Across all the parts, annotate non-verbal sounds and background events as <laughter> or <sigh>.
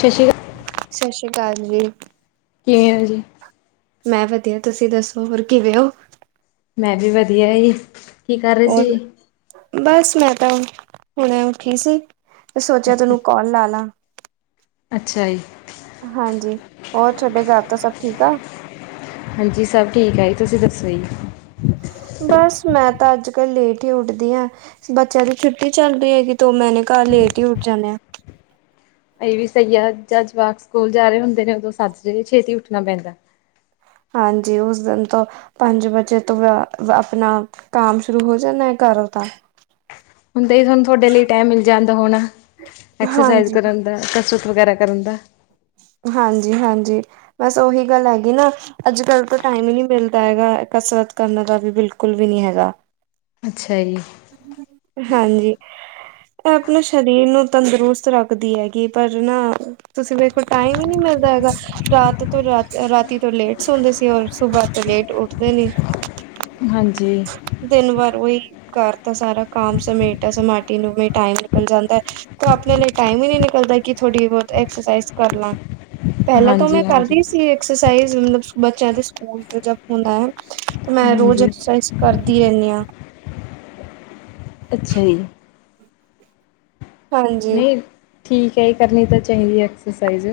ਸ ਸ਼੍ਰੀ ਕਾ ਸ ਸ਼੍ਰੀ ਕਾਲ ਜੀ। ਕਿਵੇਂ ਓ ਜੀ? ਮੈਂ ਵਧੀਆ ਤੁਸੀਂ ਦੱਸੋ ਹੋਰ ਕਿਵੇਂ ਓ? ਮੈਂ ਵੀ ਵਧੀਆ ਜੀ, ਕੀ ਕਰ ਰੇ ਸੀ ਹੋਰ ਜੀ? ਬਸ ਮੈਂ ਤਾਂ ਹੁਣੇ ਉਠੀ ਸੀ ਸੋਚਿਆ ਅੱਛਾ ਤੈਨੂੰ ਕੌਲ ਲਾ ਲਾ। ਅੱਛਾ ਜੀ। ਹਾਂਜੀ ਔਰ ਥੋਡੇ ਘਰ ਤਾਂ ਸਭ ਠੀਕ ਆ? ਹਾਂਜੀ ਸਭ ਠੀਕ ਆ ਜੀ ਤੁਸੀਂ ਦੱਸੋ ਜੀ? ਬਸ ਮੈਂ ਤਾਂ ਅੱਜ-ਕੱਲ ਲੇਟ ਈ ਉਠਦੀ ਆ ਬੱਚਿਆਂ ਦੀ ਛੁੱਟੀ ਚੱਲ ਰੀ ਐਗੀ ਤੋਂ ਮੈਨੇ ਘਰ ਲੇਟ ਈ ਉਠ ਜਾਨੇ ਆ। ਏ ਵੀ ਸਈ ਆ ਜਦ ਜਵਾਕ ਸਕੂਲ ਜਾ ਰੇ ਹੁੰਦੇ ਨੇ ਉਦੋਂ ਸੱਜਰੇ ਛੇਤੀ ਉੱਠਣਾ ਪੈਂਦਾ। ਹਾਂਜੀ ਉਸ ਦਿਨ ਤੋਂ ਪੰਜ ਵਜੇ ਤੋਂ ਅ ਆਪਣਾ ਕੰਮ ਸ਼ੁਰੂ ਹੋ ਜਾਂਨਾ ਘਰੋ ਦਾ। ਹੁਣ 'ਤੇ ਥੋਨੂੰ ਤੁਹਾਡੇ ਲਈ ਟਾਈਮ ਮਿਲ ਜਾਂਦਾ ਹੋਣਾ, ਐਕਸਰਸਾਈਜ਼ ਹਾਂਜੀ ਕਰਨ ਦਾ, ਕਸਰਤ ਵਗੈਰਾ ਕਰਨ ਦਾ। ਹਾਂਜੀ-ਹਾਂਜੀ ਬਸ ਉਹੀ ਗੱਲ ਆਗੀ ਨਾ ਅੱਜ-ਕੱਲ ਤੋਂ ਟਾਈਮ ਈ ਨੀ ਮਿਲਦਾ ਹੈਗਾ ਕਸਰਤ ਕਰਨ ਦਾ ਵੀ ਬਿਲਕੁੱਲ ਵੀ ਨੀ ਹੈਗਾ। ਅੱਛਾ ਜੀ। ਹਾਂਜੀ। ਆਪਣੇ ਸਰੀਰ ਨੂੰ ਤੰਦਰੁਸਤ ਰੱਖਦੀ ਹੈਗੀ ਪਰ ਨਾ ਤੁਸੀਂ ਵੇਖੋ ਟਾਈਮ ਈ ਨੀ ਮਿਲਦਾ ਹੈਗਾ। ਰਾਤ ਤੋਂ ਰਾਤ ਰਾਤੀ ਤੋਂ ਲੇਟ ਸੋਂਦੇ ਸੀ ਔਰ ਸੁਬਾਹ ਤੋਂ ਲੇਟ ਉੱਠਦੇ ਨੀ। ਹਾਂਜੀ। ਦਿਨ ਵਾਰ ਉਈ ਕਰਤਾ ਸਾਰਾ ਕੰਮ ਸਮੇਟਾ ਸਮਾਟੀ ਨੂੰ ਵੀ ਟਾਈਮ ਨਿਕਲ ਜਾਂਦੈ ਤੋਂ ਆਪਣੇ ਲਈ ਟਾਈਮ ਈ ਨੀ ਨਿਕਲਦਾ ਕਿ ਥੋੜੀ ਬੋਤ ਐਕਸਰਸਾਈਜ਼ ਕਰ ਲਾ। ਪਹਿਲਾਂ ਤੋਂ ਮੈਂ ਹਾਂਜੀ ਹਾਂਜੀ ਕਰਦੀ ਸੀ ਐਕਸਰਸਾਈਜ਼ ਮਤਲਬ ਬੱਚਿਆਂ ਦੇ ਸਕੂਲ ਦੇ ਜਬ ਹੁੰਦਾ ਐ 'ਤੇ ਮੈਂ ਰੋਜ਼ ਹਾਂਜੀ ਐਕਸਰਸਾਈਜ਼ ਕਰਦੀ ਰਹਿੰਨੀ ਆ। ਅੱਛਾ ਜੀ। ਹਾਂਜੀ ਨਈ ਠੀਕ ਐ ਜੀ ਕਰਨੀ ਤਾਂ ਚਾਹੀਦੀ ਆ ਐਕਸਰਸਾਈਜ਼।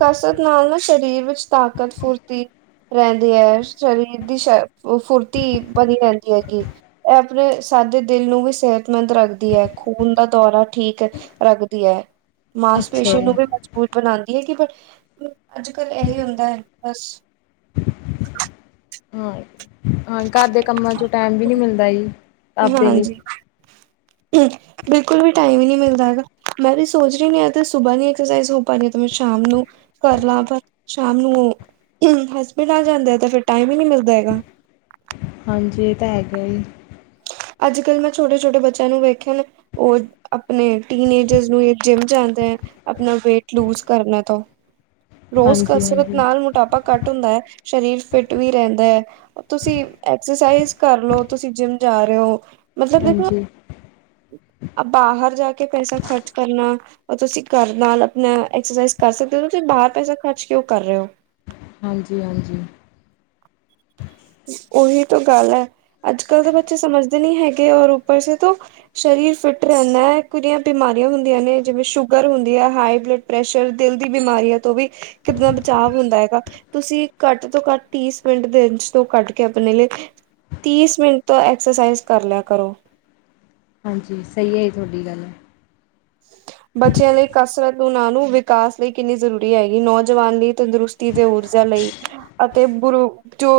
ਕਸਰਤ ਨਾਲ ਨਾ ਸਰੀਰ ਵਿੱਚ ਤਾਕਤ, ਫੁਰਤੀ ਰਹਿੰਦੀ ਐ ਸਰੀਰ ਦੀ ਸ਼ ਫ ਫੁਰਤੀ ਬਣੀ ਰਹਿੰਦੀ ਐਗੀ। ਏ ਆਪਣੇ ਸਾਡੇ ਦਿਲ ਨੂੰ ਵੀ ਸਿਹਤਮੰਦ ਰੱਖਦੀ ਐ ਖੂਨ ਦਾ ਦੌਰਾ ਠੀਕ ਰੱਖਦੀ ਐ। ਅੱਛਾ ਮਾਸਪੇਸ਼ੀਆਂ ਜੀ ਨੂੰ ਵੀ ਮਜ਼ਬੂਤ ਬਣਾਂਦੀ ਐ ਕਿ ਬਟ ਅੱਜ-ਕਲ ਐਹੀ ਹੁੰਦਾ ਬਸ ਹਾਂ, ਹਾਂ ਘਰ ਦੇ ਕੰਮਾਂ ਚੋਂ ਟਾਇਮ ਵੀ ਨੀ ਮਿਲਦਾ ਜੀ। ਆਪਦੇ ਲਈ ਹਾਂਜੀ। ਬਿਲਕੁਲ ਵੀ ਟਾਈਮ ਈ ਨਹੀਂ ਮਿਲਦਾ ਹੈਗਾ ਮੈਂ ਵੀ ਸੋਚ ਰਹੀ ਨਹੀ ਏ ਤਾ ਸੁਬਾਹ ਨਹੀਂ ਐਕਸਰਸਾਈਜ਼ ਹੋ ਪਾਨੀ ਹੈ ਤੇ ਮੈਂ ਸ਼ਾਮ ਨੂੰ ਕਰ ਲਾਂ ਪਰ ਸ਼ਾਮ ਨੂੰ ਉਹ ਹਸਬੈੰਡ ਨਾਲ ਜਾਂਦੇ ਆ ਤੇ ਫਿਰ ਟਾਈਮ ਹੀ ਨਹੀਂ ਮਿਲਦਾ ਹੈਗਾ ਹਾਂਜੀ ਇਹ ਤਾਂ ਹੈਗਾ ਈ ਅੱਜ ਕੱਲ ਮੈਂ ਛੋਟੇ ਛੋਟੇ ਬਚਿਆਂ ਨੂੰ ਵੇਖਿਆ ਉਹ ਆਪਨੇ ਟੀਨੇਏਜਰ ਨੂੰ ਜਿੰਮ ਜਾਂਦਾ ਏ ਅਪਨਾ ਵੇਟ ਲੂਜ ਕਰਨਾ ਤਾ ਰੋਜ਼ ਹਾਂਜੀ ਕਸਰਤ ਹਾਂਜੀ ਨਾਲ ਮੋਟਾਪਾ ਘੱਟ ਹੁੰਦਾ ਏ ਸਰੀਰ ਫਿਟ ਵੀ ਰਹਿੰਦਾ ਏ ਤੁਸੀਂ ਐਕਸਰਸਾਈਜ਼ ਕਰ ਲਓ ਤੁਸੀਂ ਜਿੰਮ ਜਾ ਰਹੇ ਔ ਮਤਲੱਬ ਦੇਖੋ ਹਾਂਜੀ ਆ ਬਾਹਰ ਜਾ ਕੇ ਪੈਸਾ ਖ਼ਰਚ ਕਰਨਾ ਉਹ ਤੁਸੀਂ ਘਰ ਨਾਲ ਆਪਣਾ ਐਕਸਰਸਾਈਜ਼ ਕਰ ਸਕਦੇ ਹੋ ਤੁਸੀਂ ਬਾਹਰ ਪੈਸਾ ਖਰਚ ਕਯੋ ਕਰ ਰਹੇ ਔ ਹਾਂਜੀ-ਹਾਂਜੀ ਉਹੀ ਤਾਂ ਗੱਲ ਏ ਅੱਜ ਕੱਲ੍ਹ ਤਾਂ ਬੱਚੇ ਸਮਂਝਦੇ ਨੀ ਹੈਗੇ ਔਰ ਉੱਪਰ ਸੇ ਤੋ ਸਰੀਰ ਫਿੱਟ ਰਹਿੰਨਾ ਏ ਕਿੰਨੀਆਂ ਬਿਮਾਰੀਆਂ ਹੁੰਦੀਆਂ ਨੇ ਜਿਵੇਂ ਸ਼ੂਗਰ ਹੁੰਦੀ ਹੈ ਹਾਈ ਬਲੱਡ ਪ੍ਰੈਸ਼ਰ ਦਿਲ ਦੀ ਬਿਮਾਰੀਆਂ ਤੋਂ ਵੀ ਕਿੱਦਾ ਬਚਾਅ ਹੁੰਦਾ ਹੈਗਾ ਤੁਸੀਂ ਘੱਟ ਤੋਂ ਘੱਟ ਤੀਸ ਮਿੰਟ ਤੇ ਇਚ ਤੋਂ ਕੱਢ ਕੇ ਆਪਨੇ ਲਈ ਤੀਸ ਮਿੰਟ ਤੋਂ ਐਕਸਰਸਾਈਜ਼ ਕਰ ਲਿਆ ਕਰੋ ਹਾਂਜੀ ਸਹੀ ਐ ਜੀ ਤੁਹਾਡੀ ਗੱਲ ਬੱਚਿਆਂ ਲਈ ਕਸਰਤ ਉਹਨਾ ਨੂ ਵੀ ਵਿਕਾਸ ਲਈ ਕਿੰਨੀ ਜ਼ਰੂਰੀ ਹੈਗੀ ਨੌਜਵਾਨ ਲਈ ਤੰਦਰੁਸਤੀ ਤੇ ਊਰਜਾ ਲਈ ਅਤੇ ਬੁਰੂ ਜੋ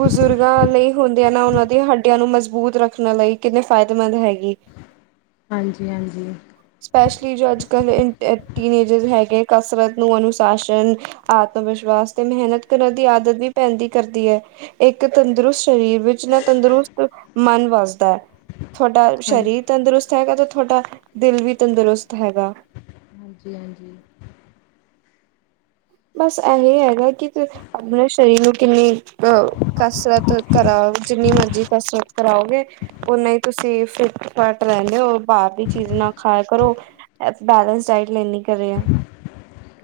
ਬਜ਼ੁਰਗਾਂ ਲਈ ਹੁੰਦੀਆਂ ਨਾ ਉਹਨਾਂ ਦੀਆਂ ਹੱਡੀਆਂ ਨੂੰ ਮਜ਼ਬੂਤ ਰੱਖਣ ਲਈ ਕਿੰਨੇ ਫਾਇਦੇਮੰਦ ਹੈਗੀ ਹਾਂਜੀ-ਹਾਂਜੀ ਸਪੈਸ਼ਲੀ ਜੋ ਅੱਜ ਕੱਲ ਟੀਨਏਜਜ ਹੈਗੇ ਕਸਰਤ ਨੂੰ ਅਨੁਸ਼ਾਸਨ ਆਤਮ ਵਿਸ਼ਵਾਸ ਤੇ ਮਿਹਨਤ ਕਰਨ ਦੀ ਆਦਤ ਵੀ ਪੈਂਦੀ ਕਰਦੀ ਏ ਇੱਕ ਤੰਦਰੁਸਤ ਸ਼ਰੀਰ ਵਿੱਚ ਨਾ ਤੰਦਰੁਸਤ ਮਨ ਵੱਸਦਾ ਏ ਤੁਹਾਡਾ ਹਾਂ ਸ਼ਰੀਰ ਤੰਦਰੁਸਤ ਹੈਗਾ ਤੇ ਤੁਹਾਡਾ ਦਿਲ ਵੀ ਤੰਦਰੁਸਤ ਹੈਗਾ ਹਾਂਜੀ-ਹਾਂਜੀ ਬਸ ਇਹ ਹੀ ਹੈਗਾ ਕਿ ਆਪਣੇ ਸਰੀਰ ਨੂੰ ਕਿੰਨੀ ਅਹ ਕਸਰਤ ਕਰਾਉ ਜਿੰਨੀ ਮਰਜ਼ੀ ਕਸਰਤ ਕਰਾਓਗੇ ਉਨਾ ਹੀ ਤੁਸੀਂ ਫਿੱਟ-ਫਾਟ ਰਹਿੰਦੇ ਹੋ ਬਾਹਰ ਦੀ ਚੀਜ਼ ਨਾ ਖਾਇਆ ਕਰੋ ਐ ਬੈਲੇੈਂਸ ਡਾਇਟ ਲੈਂਨੀ ਕਰੇ ਐ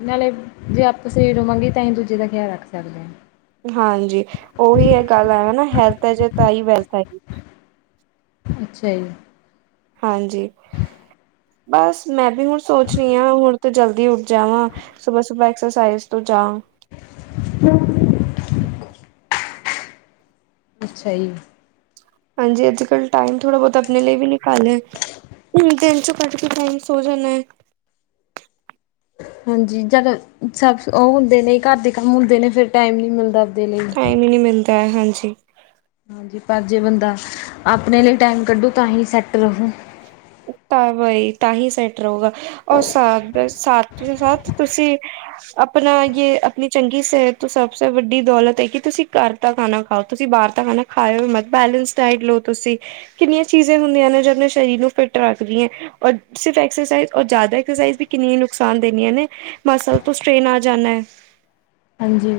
ਨਾਲੇ ਜੇ ਆਪ ਸਹੀ ਰਵਾਂਗੇ ਤਾਂ ਹੀ ਦੂਜੇ ਦਾ ਖਿਆਲ ਰੱਖ ਸਕਦੇ ਆ ਹਾਂਜੀ ਉਹੀ ਏ ਇਹ ਗੱਲ ਔ ਨਾ ਹੈਲਥ ਹੈ ਜੇ ਤਾਂ ਹੀ ਵੈਲਥ ਹੈ ਅੱਛਾ ਜੀ ਹਾਂਜੀ ਬਸ ਮੈਂ ਵੀ ਹੁਨ ਸੋਚ ਰਹੀ ਹਾਂ ਹੁਨ ਤੇ ਜਲਦੀ ਉੱਠ ਜਾਵਾਂ ਸੁਬੈਹਾ-ਸੁਬੈਹਾ ਐਕਸਰਸਾਈਜ਼ ਤੋਂ ਚਾਹ <unintelligible> ਅੱਛਾ ਜੀ। ਹਾਂਜੀ ਅੱਜ ਕਲ੍ਹ ਟਾਈਮ ਥੋੜ੍ਹਾ ਬਹੁਤ ਅਪਨੇ ਲਈ ਵੀ ਨਿਕਾਲਿਆ ਹੂਨੰ ਦਿਨ ਚੋ ਕਢ ਕੇ ਟਾਈਮ ਸੋ ਜਾਨਾ ਏ ਹਾਂਜੀ ਜਦ ਸਭ ਉਠਦੇ ਨੇ ਘਰ ਦੇ ਕੰਮ ਹੁੰਦੇ ਨੇ ਫਿਰ ਟਾਈਮ ਨਹੀਂ ਮਿਲਦਾ ਆਪਦੇ ਲਈ ਟਾਈਮ ਈ ਨਹੀਂ ਮਿਲਦਾ ਏ ਹਾਂਜੀ ਹਾਂਜੀ ਪਰ ਜੇ ਬੰਦਾ ਆਪਨੇ ਲਈ ਟਾਈਮ ਕੱਢੁ ਤਾਂ ਹੀ ਸੈੱਟ ਰਹੂ ਤਾਂ ਬਾਈ ਤਾਂ ਹੀ ਸੈਟ ਰਹੁਗਾ ਔਰ ਸਾ ਸਾਤ ਤੋਂ ਸਾਤ ਤੁਸੀਂ ਅਪਨਾ ਯੇ ਆਪਣੀ ਚੰਗੀ ਸਿਹਤ ਤੋਂ ਸਭ ਸੇ ਵੱਡੀ ਦੌਲਤ ਹੈ ਕਿ ਤੁਸੀਂ ਕਰ ਦਾ ਖਾਣਾ ਖਾਓ ਤੁਸੀਂ ਬਾਹਰ ਦਾ ਖਾਣਾ ਖਾਓ ਮਤ ਬੈਲੈਂਸ ਡਾਇਟ ਲਓ ਤੁਸੀਂ ਕਿੰਨੀਆਂ ਚੀਜ਼ਾਂ ਹੁੰਦੀਆਂ ਨੇ ਜੋ ਆਪਣੇ ਸਰੀਰ ਨੂੰ ਫਿੱਟ ਰੱਖਦੀ ਏ। ਔਰ ਸਿਰਫ਼ ਐਕਸਰਸਾਈਜ ਔਰ ਜਿਆਦਾ ਐਕਸਰਸਾਈਜ ਕਿੰਨੀਆਂ ਨੁਕਸਾਨ ਦੇਂਦੀਆਂ ਨੇ ਮਸਲ ਤੋਂ ਸਟੇਨ ਆ ਜਾਣਾ ਹੈ। <inaudible> ਹਾਂਜੀ।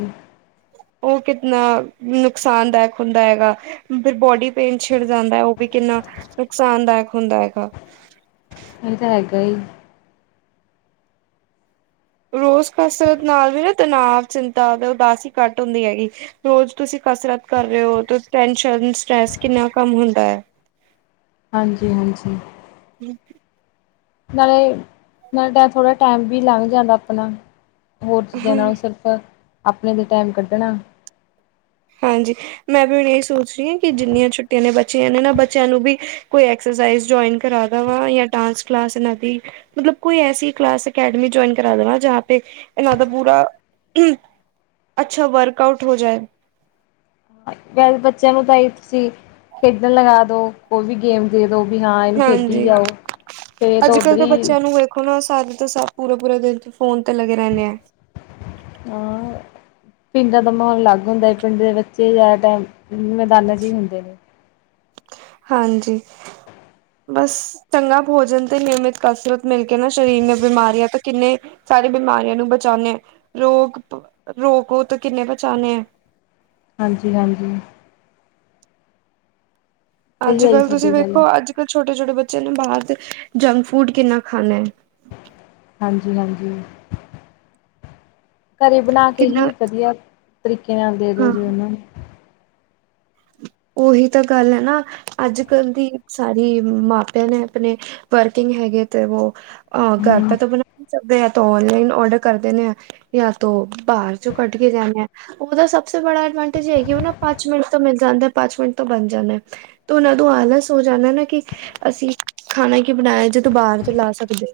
ਓਹ ਕਿਤਨਾ ਨੁਕਸਾਨਦਾਇਕ ਹੁੰਦਾ ਹੈਗਾ। ਫਿਰ ਬੋਡੀ ਪੇਨ ਛਿੜ ਜਾਂਦਾ ਹੈ, ਓਹ ਵੀ ਕਿੰਨਾ ਨੁਕਸਾਨਦਾਇਕ ਹੁੰਦਾ ਹੈਗਾ। <inaudible> ਇਹ ਤਾਂ ਹੈਗਾ ਹੀ। ਰੋਜ਼ ਕਸਰਤ ਨਾਲ ਵੀ ਨਾ ਤਨਾਵ ਚਿੰਤਾ ਤੇ ਉਦਾਸੀ ਹੀ ਘੱਟ ਹੁੰਦੀ ਹੈਗੀ। ਰੋਜ਼ ਤੁਸੀਂ ਕਸਰਤ ਕਰ ਰਹੇ ਹੋ, ਟੈਸ਼ਨ ਸਟਰੈਸ ਕਿੰਨਾ ਕਮ ਹੁੰਦਾ ਹੈ। <inaudible> ਹਾਂਜੀ, ਹਾਂਜੀ। <unintelligible> ਨਾਲੇ, ਨਾਲੇ ਥੋੜ੍ਹਾ ਟਾਈਮ ਵੀ ਲੰਘ ਜਾਂਦਾ ਆਪਣਾ ਹੋਰ ਚੀਜ਼ਾਂ ਹਾਂ, ਨਾਲੋ ਸਿਰ ਅ ਆਪਣੇ ਤੇ ਟਾਈਮ ਕੱਢਣਾ। ਹਾਂਜੀ ਮੈਂ ਵੀ ਹੁਣ ਇਹ ਸੋਚ ਰਹੀ ਹਾਂ ਕਿ ਜਿੰਨੀਆ ਛੁੱਟੀਆਂ ਨੇ ਬੱਚਿਆਂ ਨੇ ਨਾ ਬੱਚਿਆਂ ਨੂੰ ਵੀ ਕੋਈ ਐਕਸਰਸਾਈਜ਼ ਜੁਇਨ ਕਰਾ ਦਾ ਵਾ, ਜਾ ਡਾਂਸ ਕਲਾਸ ਇਹਨਾਂ ਦੀ। ਮਤਲਬ ਕੋਈ ਐਸੀ ਕਲਾਸ ਅਕੈਡਮੀ ਜੋਇਨ ਕਰਾ ਦੇਵਾ ਜਹਾ ਪੇ ਇਹਨਾਂ ਦਾ ਪੁਰਾ, ਹੂੰ। ਅੱਛਾ ਵਰਕਆਊਟ ਹੋ ਜਾਏ। ਵੈਸੇ ਬੱਚਿਆਂ ਨੂੰ ਤਾਂ ਹੀ ਤੁਸੀਂ ਖੇਡਣ ਲਗਾ ਦੋ ਉਹ ਵੀ ਗੇਮ ਦੇ ਦੋ ਵੀ ਹਾਂ ਇਹਨੂੰ ਖੇਡੀ ਹਾਂਜੀ, ਜਾਓ ਫੇਰ ਤਾਂ ਉੱਧਰ ਹੀ, ਬੱਚਿਆਂ ਨੂੰ ਵੇਖੋ ਹਣਾ ਸਾਡਾ ਤਾਂ ਸਭ ਪੂਰੇ-ਪੂਰੇ ਦਿਨ ਚ ਫੋਨ ਤੇ ਲੱਗੇ ਰਹਿੰਣੇ ਆ। ਹਾਂ। ਪਿੰਡਾਂ ਦਾ ਮਾਹੌਲ ਅਲੱਗ ਹੁੰਦਾ ਏ ਪਿੰਡ ਦੇ ਬੱਚੇ ਜ਼ਿਆਦਾ ਟਾਈਮ ਮੈਦਾਨਾਂ ਚ ਹੀ ਹੁੰਦੇ ਨੇ। ਹਾਂਜੀ। ਬਸ ਚੰਗਾ ਭੋਜਨ ਤੇ ਨਿਯਮਿਤ ਕਸਰਤ ਮਿਲ ਕੇ ਨਾ ਸਰੀਰ ਨੇ ਬਿਮਾਰੀਆਂ ਤੋ ਕਿੰਨੇ ਸਾਰੇ ਬਿਮਾਰੀਆਂ ਨੂੰ ਬਚਾਣੇ ਆ ਰੋਗ ਰੋਗੋ ਤੋਂ ਕਿੰਨੇ ਬਚਾਣੇ ਆ। ਹਾਂਜੀ- ਹਾਂਜੀ। ਸਹੀ ਹੈ ਜੀ ਅੱਜ-ਕੱਲ ਤੁਸੀਂ ਤੁਹਾਡੀ ਗੱਲ ਵੇਖੋ ਅੱਜ-ਕੱਲ ਛੋਟੇ-ਛੋਟੇ ਬੱਚਿਆਂ ਨੇ ਬਾਹਰ ਦੇ ਜੰਕ ਫੂਡ ਕਿੰਨਾ ਖਾਣਾ ਐ। ਹਾਂਜੀ-ਹਾਂਜੀ, ਘਰੇ ਬਣਾ ਕੇ ਕਿੰਨਾ ਹੀ ਵਧੀਆ। ਤਰੀਕੇ ਨਾਲ ਦੇ ਹਾਂ ਦੋ ਜੀ ਉਹਨਾਂ ਨੂੰ, ਉਹੀ ਤਾਂ ਗੱਲ ਹੈ ਨਾ, ਅੱਜ-ਕੱਲ ਦੀ ਸਾਰੀ ਮਾਪਿਆਂ ਨੇ ਆਪਣੇ ਵਰਕਿੰਗ ਹੈਗੇ ਤੇ ਵੋ ਅ ਘਰ ਹਮ ਦਾ ਤਾਂ ਬਣਾ ਨਹੀਂ ਸਕਦੇ ਆ ਔਨਲਾਈਨ ਓਡਰ ਕਰਦੇ ਨੇ। ਯਾ ਤੋ ਬਾਹਰ ਚੋਂ ਕੱਢ ਕੇ ਜਾਣਾ ਆ ਉਹਦਾ ਸਭ ਤੋਂ ਬੜਾ ਐਡਵਾਂਟੇਜ ਹੈਗੀ ਉਹ ਨਾ ਪੰਜ ਮਿੰਟ ਤੋ ਮਿਲ ਜਾਂਦਾ ਪੰਜ ਮਿੰਟ ਤੋ ਬਣ ਜਾਣਾ। ਤੋ ਉਹਨਾਂ ਨੂੰ ਆਲਾਸ ਹੋ ਜਾਣਾ ਕਿ ਅਸੀਂ ਖਾਣਾ ਕਿਉ ਬਣਾਇਆ ਜੇ ਤੂੰ ਬਾਹਰ ਤੋਂ ਲਾ ਸਕਦੇ।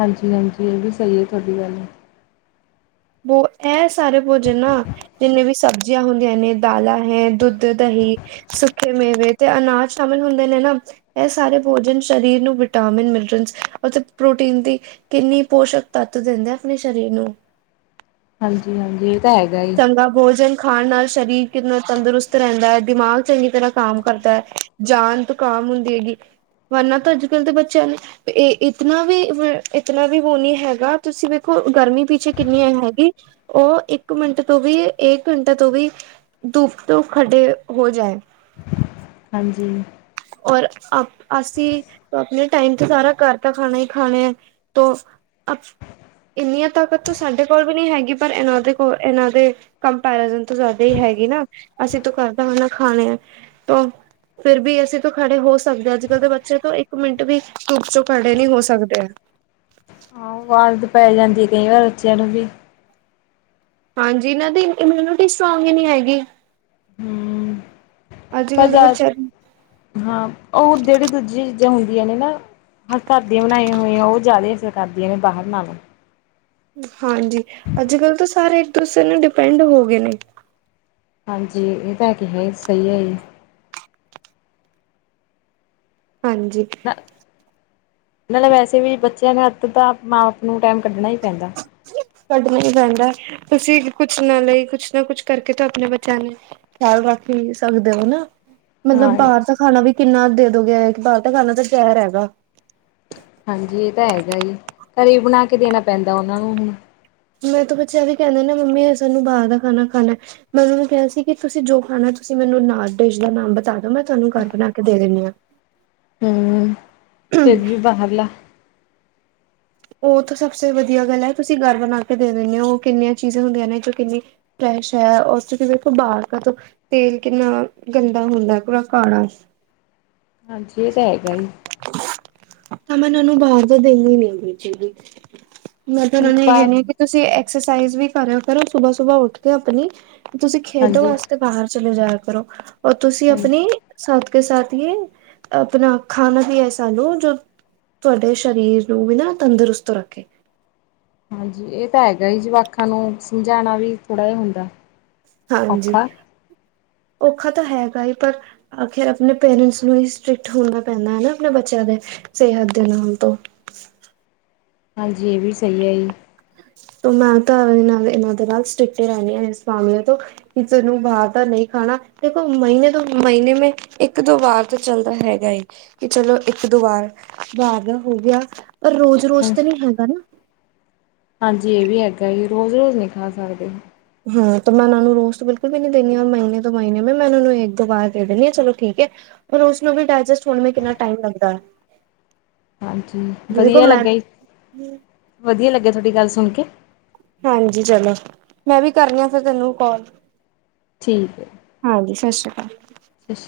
ਹਾਂਜੀ-ਹਾਂਜੀ, ਇਹ ਵੀ ਸਹੀ ਹੈ ਤੁਹਾਡੀ ਗੱਲ, ਬੋ ਇਹ ਸਾਰੇ ਭੋਜਨ ਨਾ, ਜਿੰਨੇ ਵੀ ਸਬਜ਼ੀਆਂ ਹੁੰਦੀਆ ਨੇ ਦਾਲਾਂ ਹੈ ਦੁੱਧ, ਦਹੀਂ ਸੁੱਖੇ ਮੇਵੇ ਤੇ ਅਨਾਜ ਸ਼ਾਮਿਲ ਹੁੰਦੇ ਨੇ ਨਾ। ਏ ਸਾਰੇ ਭੋਜਨ ਸਰੀਰ ਨੂੰ ਵਿਟਾਮਿਨ, ਮਿਨਰਲਜ ਅਤੇ ਪ੍ਰੋਟੀਨ ਦੀ ਕਿੰਨੀ ਪੋਸ਼ਕ ਤੱਤ ਦਿੰਦਾ ਆਪਣੇ ਸਰੀਰ ਨੂੰ। ਹਾਂਜੀ-ਹਾਂਜੀ। ਤਾ ਹੈਗਾ ਈ। ਦਾ ਭੋਜਨ ਖਾਣ ਨਾਲ ਸਰੀਰ ਕਿਤਨਾ ਤੰਦਰੁਸਤ ਰੈਂਦਾ ਐ ਦਿਮਾਗ ਚੰਗੀ ਤਰ੍ਹਾਂ ਕੰਮ ਕਰਦਾ ਐ। ਜਾਨ ਤੋਂ ਕਾਮ ਹੁੰਦੀ ਹੈਗੀ, ਵਰਨਾ ਤਾਂ ਅੱਜ ਕੱਲ੍ਹ ਦੇ ਬੱਚਿਆਂ ਲਈ ਏ ਇਤਨਾ ਵੀ ਵ ਇਤਨਾ ਵੀ ਵੋ ਨੀ ਹੈਗਾ ਤੁਸੀਂ ਵੇਖੋ ਗਰਮੀ ਪਿੱਛੇ ਕਿੰਨੀ ਆਈ ਹੈਗੀ। ਓ ਇੱਕ ਮਿੰਟ ਤੋਂ ਵੀ ਇੱਕ ਘੰਟੇ ਤੋਂ ਵੀ ਦੁਪ ਤੋਂ ਖੜੇ ਹੋ ਜਾਏ। ਹਾਂਜੀ। ਔਰ ਅ ਅਸੀਂ ਆਪਣੇ ਟਾਈਮ ਤੇ ਸਾਰਾ ਘਰ ਦਾ ਖਾਣਾ ਈ ਖਾਣੇ ਆ ਤੋਂ ਅਪ ਇੰਨੀਆਂ ਤਾਕਤ ਸਾਡੇ ਕੋਲ ਵੀ ਨੀ ਹੈਗੀ ਪਰ ਐਨਾਂ ਦੇ ਕੋਲ ਐਨਾਂ ਦੇ ਕੰਪੈਰੀਜਨ ਤੋਂ ਜਾਦਾ ਈ ਹੈਗੀ ਨਾ ਅਸੀਂ ਤਾਂ ਘਰਦਾ ਖਾਣਾ ਖਾਣੇ ਆ। ਫਿਰ ਵੀ ਅਸੀ ਅਸੀ ਖੜੇ ਹੋ ਸਕਦੇ ਆ, ਅੱਜ ਕੱਲ ਦੇ ਬੱਚੇ ਤੋਂ ਇੱਕ ਮਿੰਟ ਵੀ ਧੁੱਪ 'ਚੋ ਖੜੇ ਨੀ ਹੋ ਸਕਦੇ। ਹਾਂ ਓ ਆਦਤ ਪੈ ਜਾਂਦੀ ਕਈ ਵਾਰ ਬੱਚਿਆਂ ਨੂੰ ਵੀ। ਹਾਂਜੀ ਇਨਾਂ ਦੀ ਇਮਿਊਨਿਟੀ ਸਟਰੋਂਗ ਨੀ ਹੈਗੀ। ਹਮ ਅੱਜ ਪਰ ਕੱਲ੍ਹ ਦੇ ਜਾ ਬੱਚਿਆਂ ਦੀ ਹਾਂ ਓ ਜੇੜੀ ਦੂਜੀ ਚੀਜ਼ਾਂ ਹੁੰਦੀਆਂ ਨੇ ਨਾ ਹਾਂ ਘਰ ਦੀਆਂ ਬਣਾਈਆ ਹੋਈਆਂ ਓ ਜਾਦੇ ਅਸਰ ਕਰਦੀਆਂ ਨੇ ਬਾਹਰ ਨਾਲੋਂ। ਹਾਂਜੀ ਅੱਜ ਕੱਲ੍ਹ ਤੇ ਸਾਰੇ ਇੱਕ ਦੂਸਰੇ ਨੂੰ ਡਿਪੈਂਡ ਹੋਗੇ ਨੇ। ਹਾਂਜੀ ਇਹ ਤਾਂ ਕਿਹਾ ਈ ਸਈ ਐ ਜੀ। ਹਾਂਜੀ। ਨਾ ਨਾਲੇ ਵੈਸੇ ਵੀ ਬੱਚਿਆਂ ਨੂੰ ਅਪਣੇ ਤਾਂ ਮਾਂ- ਬਾਪ ਨੂੰ ਟੈਮ ਕੱਢਣਾ ਈ ਪੈਂਦਾ। ਕੱਢਣਾ ਈ ਪੈਂਦਾ ਤੁਸੀਂ ਕੁੱਛ ਨਾ ਲਈ ਕੁੱਛ ਨਾ ਕੁੱਛ ਕਰਕੇ ਤਾਂ ਆਪਣੇ ਬੱਚਿਆਂ ਨੂੰ। ਖਿਆਲ ਰੱਖ ਈ ਸਕ ਦਿਓ ਨਾ। ਹਾਂ ਮਤਲਬ ਬਾਰ ਦਾ ਖਾਣਾ ਵੀ ਕਿੰਨਾ ਦੇ ਦੋਗੇ ਬਾਰ ਦਾ ਖਾਣਾ ਤਾਂ ਜਹਿਰ ਹੈਗਾ। ਹਾਂਜੀ ਇ ਤਾਂ ਹੈਗਾ ਈ ਘਰੇ ਈ ਬਣਾ ਕੇ ਦੇਣਾ ਪੈਂਦਾ ਓਨਾਂ ਨੂੰ ਹੁਣ। ਮੇਰੇ ਵ ਤਾਂ ਬੱਚੇ ਐਵੀ ਕੈਂਦੇ ਨੇ ਮੰਮੀ ਅ ਸਾਨੂੰ ਬਾਰ ਦਾ ਖਾਣਾ ਖਾਨਾ। ਮੈਂ ਓਹਨਾ ਨੂੰ ਕਿਹਾ ਸੀ ਕਿ ਤੁਸੀਂ ਜੋ ਖਾਣਾ ਤੁਸੀਂ ਮੈਨੂੰ ਨਾ ਡਿਸ਼ ਦਾ ਨਾਮ ਬਤਾ ਦੋ ਮੈਂ ਤੁਹਾਨੂੰ ਘਰ ਬਣਾ ਕੇ ਦੇ ਦਿੰਦੀ ਆ। <inaudible> ਹੂੰ ਫਿਰ ਵੀ ਬਾਹਰਲਾ। ਓ ਤਾਂ ਸਭ ਸੇ ਵਧੀਆ ਗੱਲ ਐ ਤੁਸੀਂ ਘਰ ਬਣਾ ਕੇ ਦੇ ਦਿੰਦੇ ਓ ਕਿੰਨੀਆਂ ਚੀਜ਼ਾਂ ਹੁੰਦੀਆਂ ਨੇ ਜੋ ਕਿੰਨੀ ਫਰੈਸ਼ ਐ ਉਸ 'ਚ ਵੇਖੋ ਬਾਰ ਕਾ ਤੋ ਤੇਲ ਕਿੰਨਾ ਗੰਦਾ ਹੁੰਦਾ ਪੂਰਾ ਕਾਲਾ ਹਾਂਜੀ ਇਹ ਤਾਂ ਹੈਗਾ ਈ। ਅਮਨ ਉਹਨੂੰ ਬਾਰ ਦਾ ਦੇਂਦੀ ਨੀ ਹੈਗੀ ਜੀ। ਮੈਂ ਤੇ ਉਹਨਾ ਇੱਕ ਨੂੰ ਏ ਵਾਰ ਕੈਨੀ ਆ ਕਿ ਤੁਸੀਂ ਐਕਸਰਸਾਈਜ਼ ਵੀ ਕਰਿਆ ਕਰੋ ਸੁਬਾ ਸੁਬਾਹ ਉੱਠ ਕੇ ਆਪਣੀ। ਤੁਸੀਂ ਖੇਡੋ ਹਾਂਜੀ ਵਾਸਤੇ ਬਾਹਰ ਚਲੇ ਜਾਇਆ ਕਰੋ, ਔਰ ਤੁਸੀਂ ਹਾਂਜੀ ਆਪਨੀ ਸਾਥ ਕੇ ਸਾਥ ਹੀ ਆਪਨਾ ਖਾਣਾ ਵੀ ਐਸਾ ਲਓ ਜੋ ਤੁਹਾਡੇ ਸਰੀਰ ਨੂੰ ਵੀ ਨਾ ਤੰਦਰੁਸਤ ਰੱਖੇ। ਹਾਂਜੀ ਇਹ ਤਾਂ ਹੈਗਾ ਈ ਜਵਾਕਾਂ ਨੂੰ ਸਮਝਾਣਾ ਵੀ ਥੋੜ੍ਹਾ ਜਾ ਹੁੰਦਾ। ਹਾਂਜੀ ਔਖਾ ਔਖਾ ਤਾਂ ਹੈਗਾ ਈ ਪਰ ਆਖਿਰ ਆਪਣੇ ਪੇਰੈਂਟਸ ਨੂੰ ਈ ਸਟ੍ਰਿਕਟ ਹੋਣਾ ਪੈਂਣਾ ਐ ਨਾ ਆਪਣੇ ਬੱਚਿਆਂ ਦੇ ਸਿਹਤ ਦੇ ਨਾਮ ਤੋਂ। ਹਾਂਜੀ ਇਹ ਵੀ ਸਈ ਐ ਜੀ। ਤੋਂ ਮੈਂ ਤਾਂ ਏਨਾਂ ਇਹਨਾ ਦੇ ਨਾਲ ਸਟ੍ਰਿਕਟ ਈ ਰੈਂਦੀ ਆ ਇਸ ਮਾਮਲੇ ਤੋਂ। ਕਿਸੇ ਨੂੰ ਬਾਹਰ ਦਾ ਨਈ ਖਾਣਾ, ਦੇਖੋ ਮਹੀਨੇ ਦੋ ਮਹੀਨੇ ਮੇ ਇੱਕ ਦੋ ਵਾਰ ਤਾਂ ਚੱਲਦਾ ਹੈਗਾ ਏ। ਕਿ ਚਲੋ ਇੱਕ ਦੋ ਵਾਰ ਬਾਹਰ ਦਾ ਹੋ ਗਿਆ ਪਰ ਰੋਜ਼-ਰੋਜ਼ ਹਾਂ ਤਾਂ ਨੀ ਹੈਗਾ ਨਾ। ਹਾਂਜੀ ਇਹ ਵੀ ਹੈਗਾ ਈ ਰੋਜ਼-ਰੋਜ਼ ਨੀ ਖਾ ਸਕਦੇ। ਹਾਂ ਤੇ ਮੈਂ ਓਨਾਂ ਨੂੰ ਰੋਜ ਬਿਲਕੁਲ ਵੀ ਨੀ ਦੇਨੀ ਆ ਮਹੀਨੇ ਦੋ ਮਹੀਨੇ ਮੇ ਮੈਂ ਓਨਾ ਨੂੰ ਇੱਕ ਦੋ ਵਾਰ ਦੇ ਦਿੰਨੀ ਆ ਚਲੋ ਠੀਕ ਐ। ਫਿਰ ਉਸਨੂੰ ਵੀ ਡਾਇਜੈਸਟ ਹੋਣ ਲਈ ਕਿੰਨਾ ਟਾਈਮ ਲੱਗਦਾ। ਹਾਂਜੀ, ਦੇਖੋ ਵਧੀਆ ਮੈਂ ਲੱਗਾ ਜੀ, ਵਧੀਆ ਲੱਗਿਆ, ਤੁਹਾਡੀ ਗੱਲ ਸੁਣ ਕੇ ਹਾਂਜੀ ਚਲੋ, ਮੈਂ ਵੀ ਕਰਨੀ ਆ, ਫਿਰ ਤੈਨੂੰ ਕਾਲ। ਠੀਕ ਐ। ਹਾਂਜੀ, ਸਤਿ ਸ਼੍ਰੀ ਕਾਲ। ਸ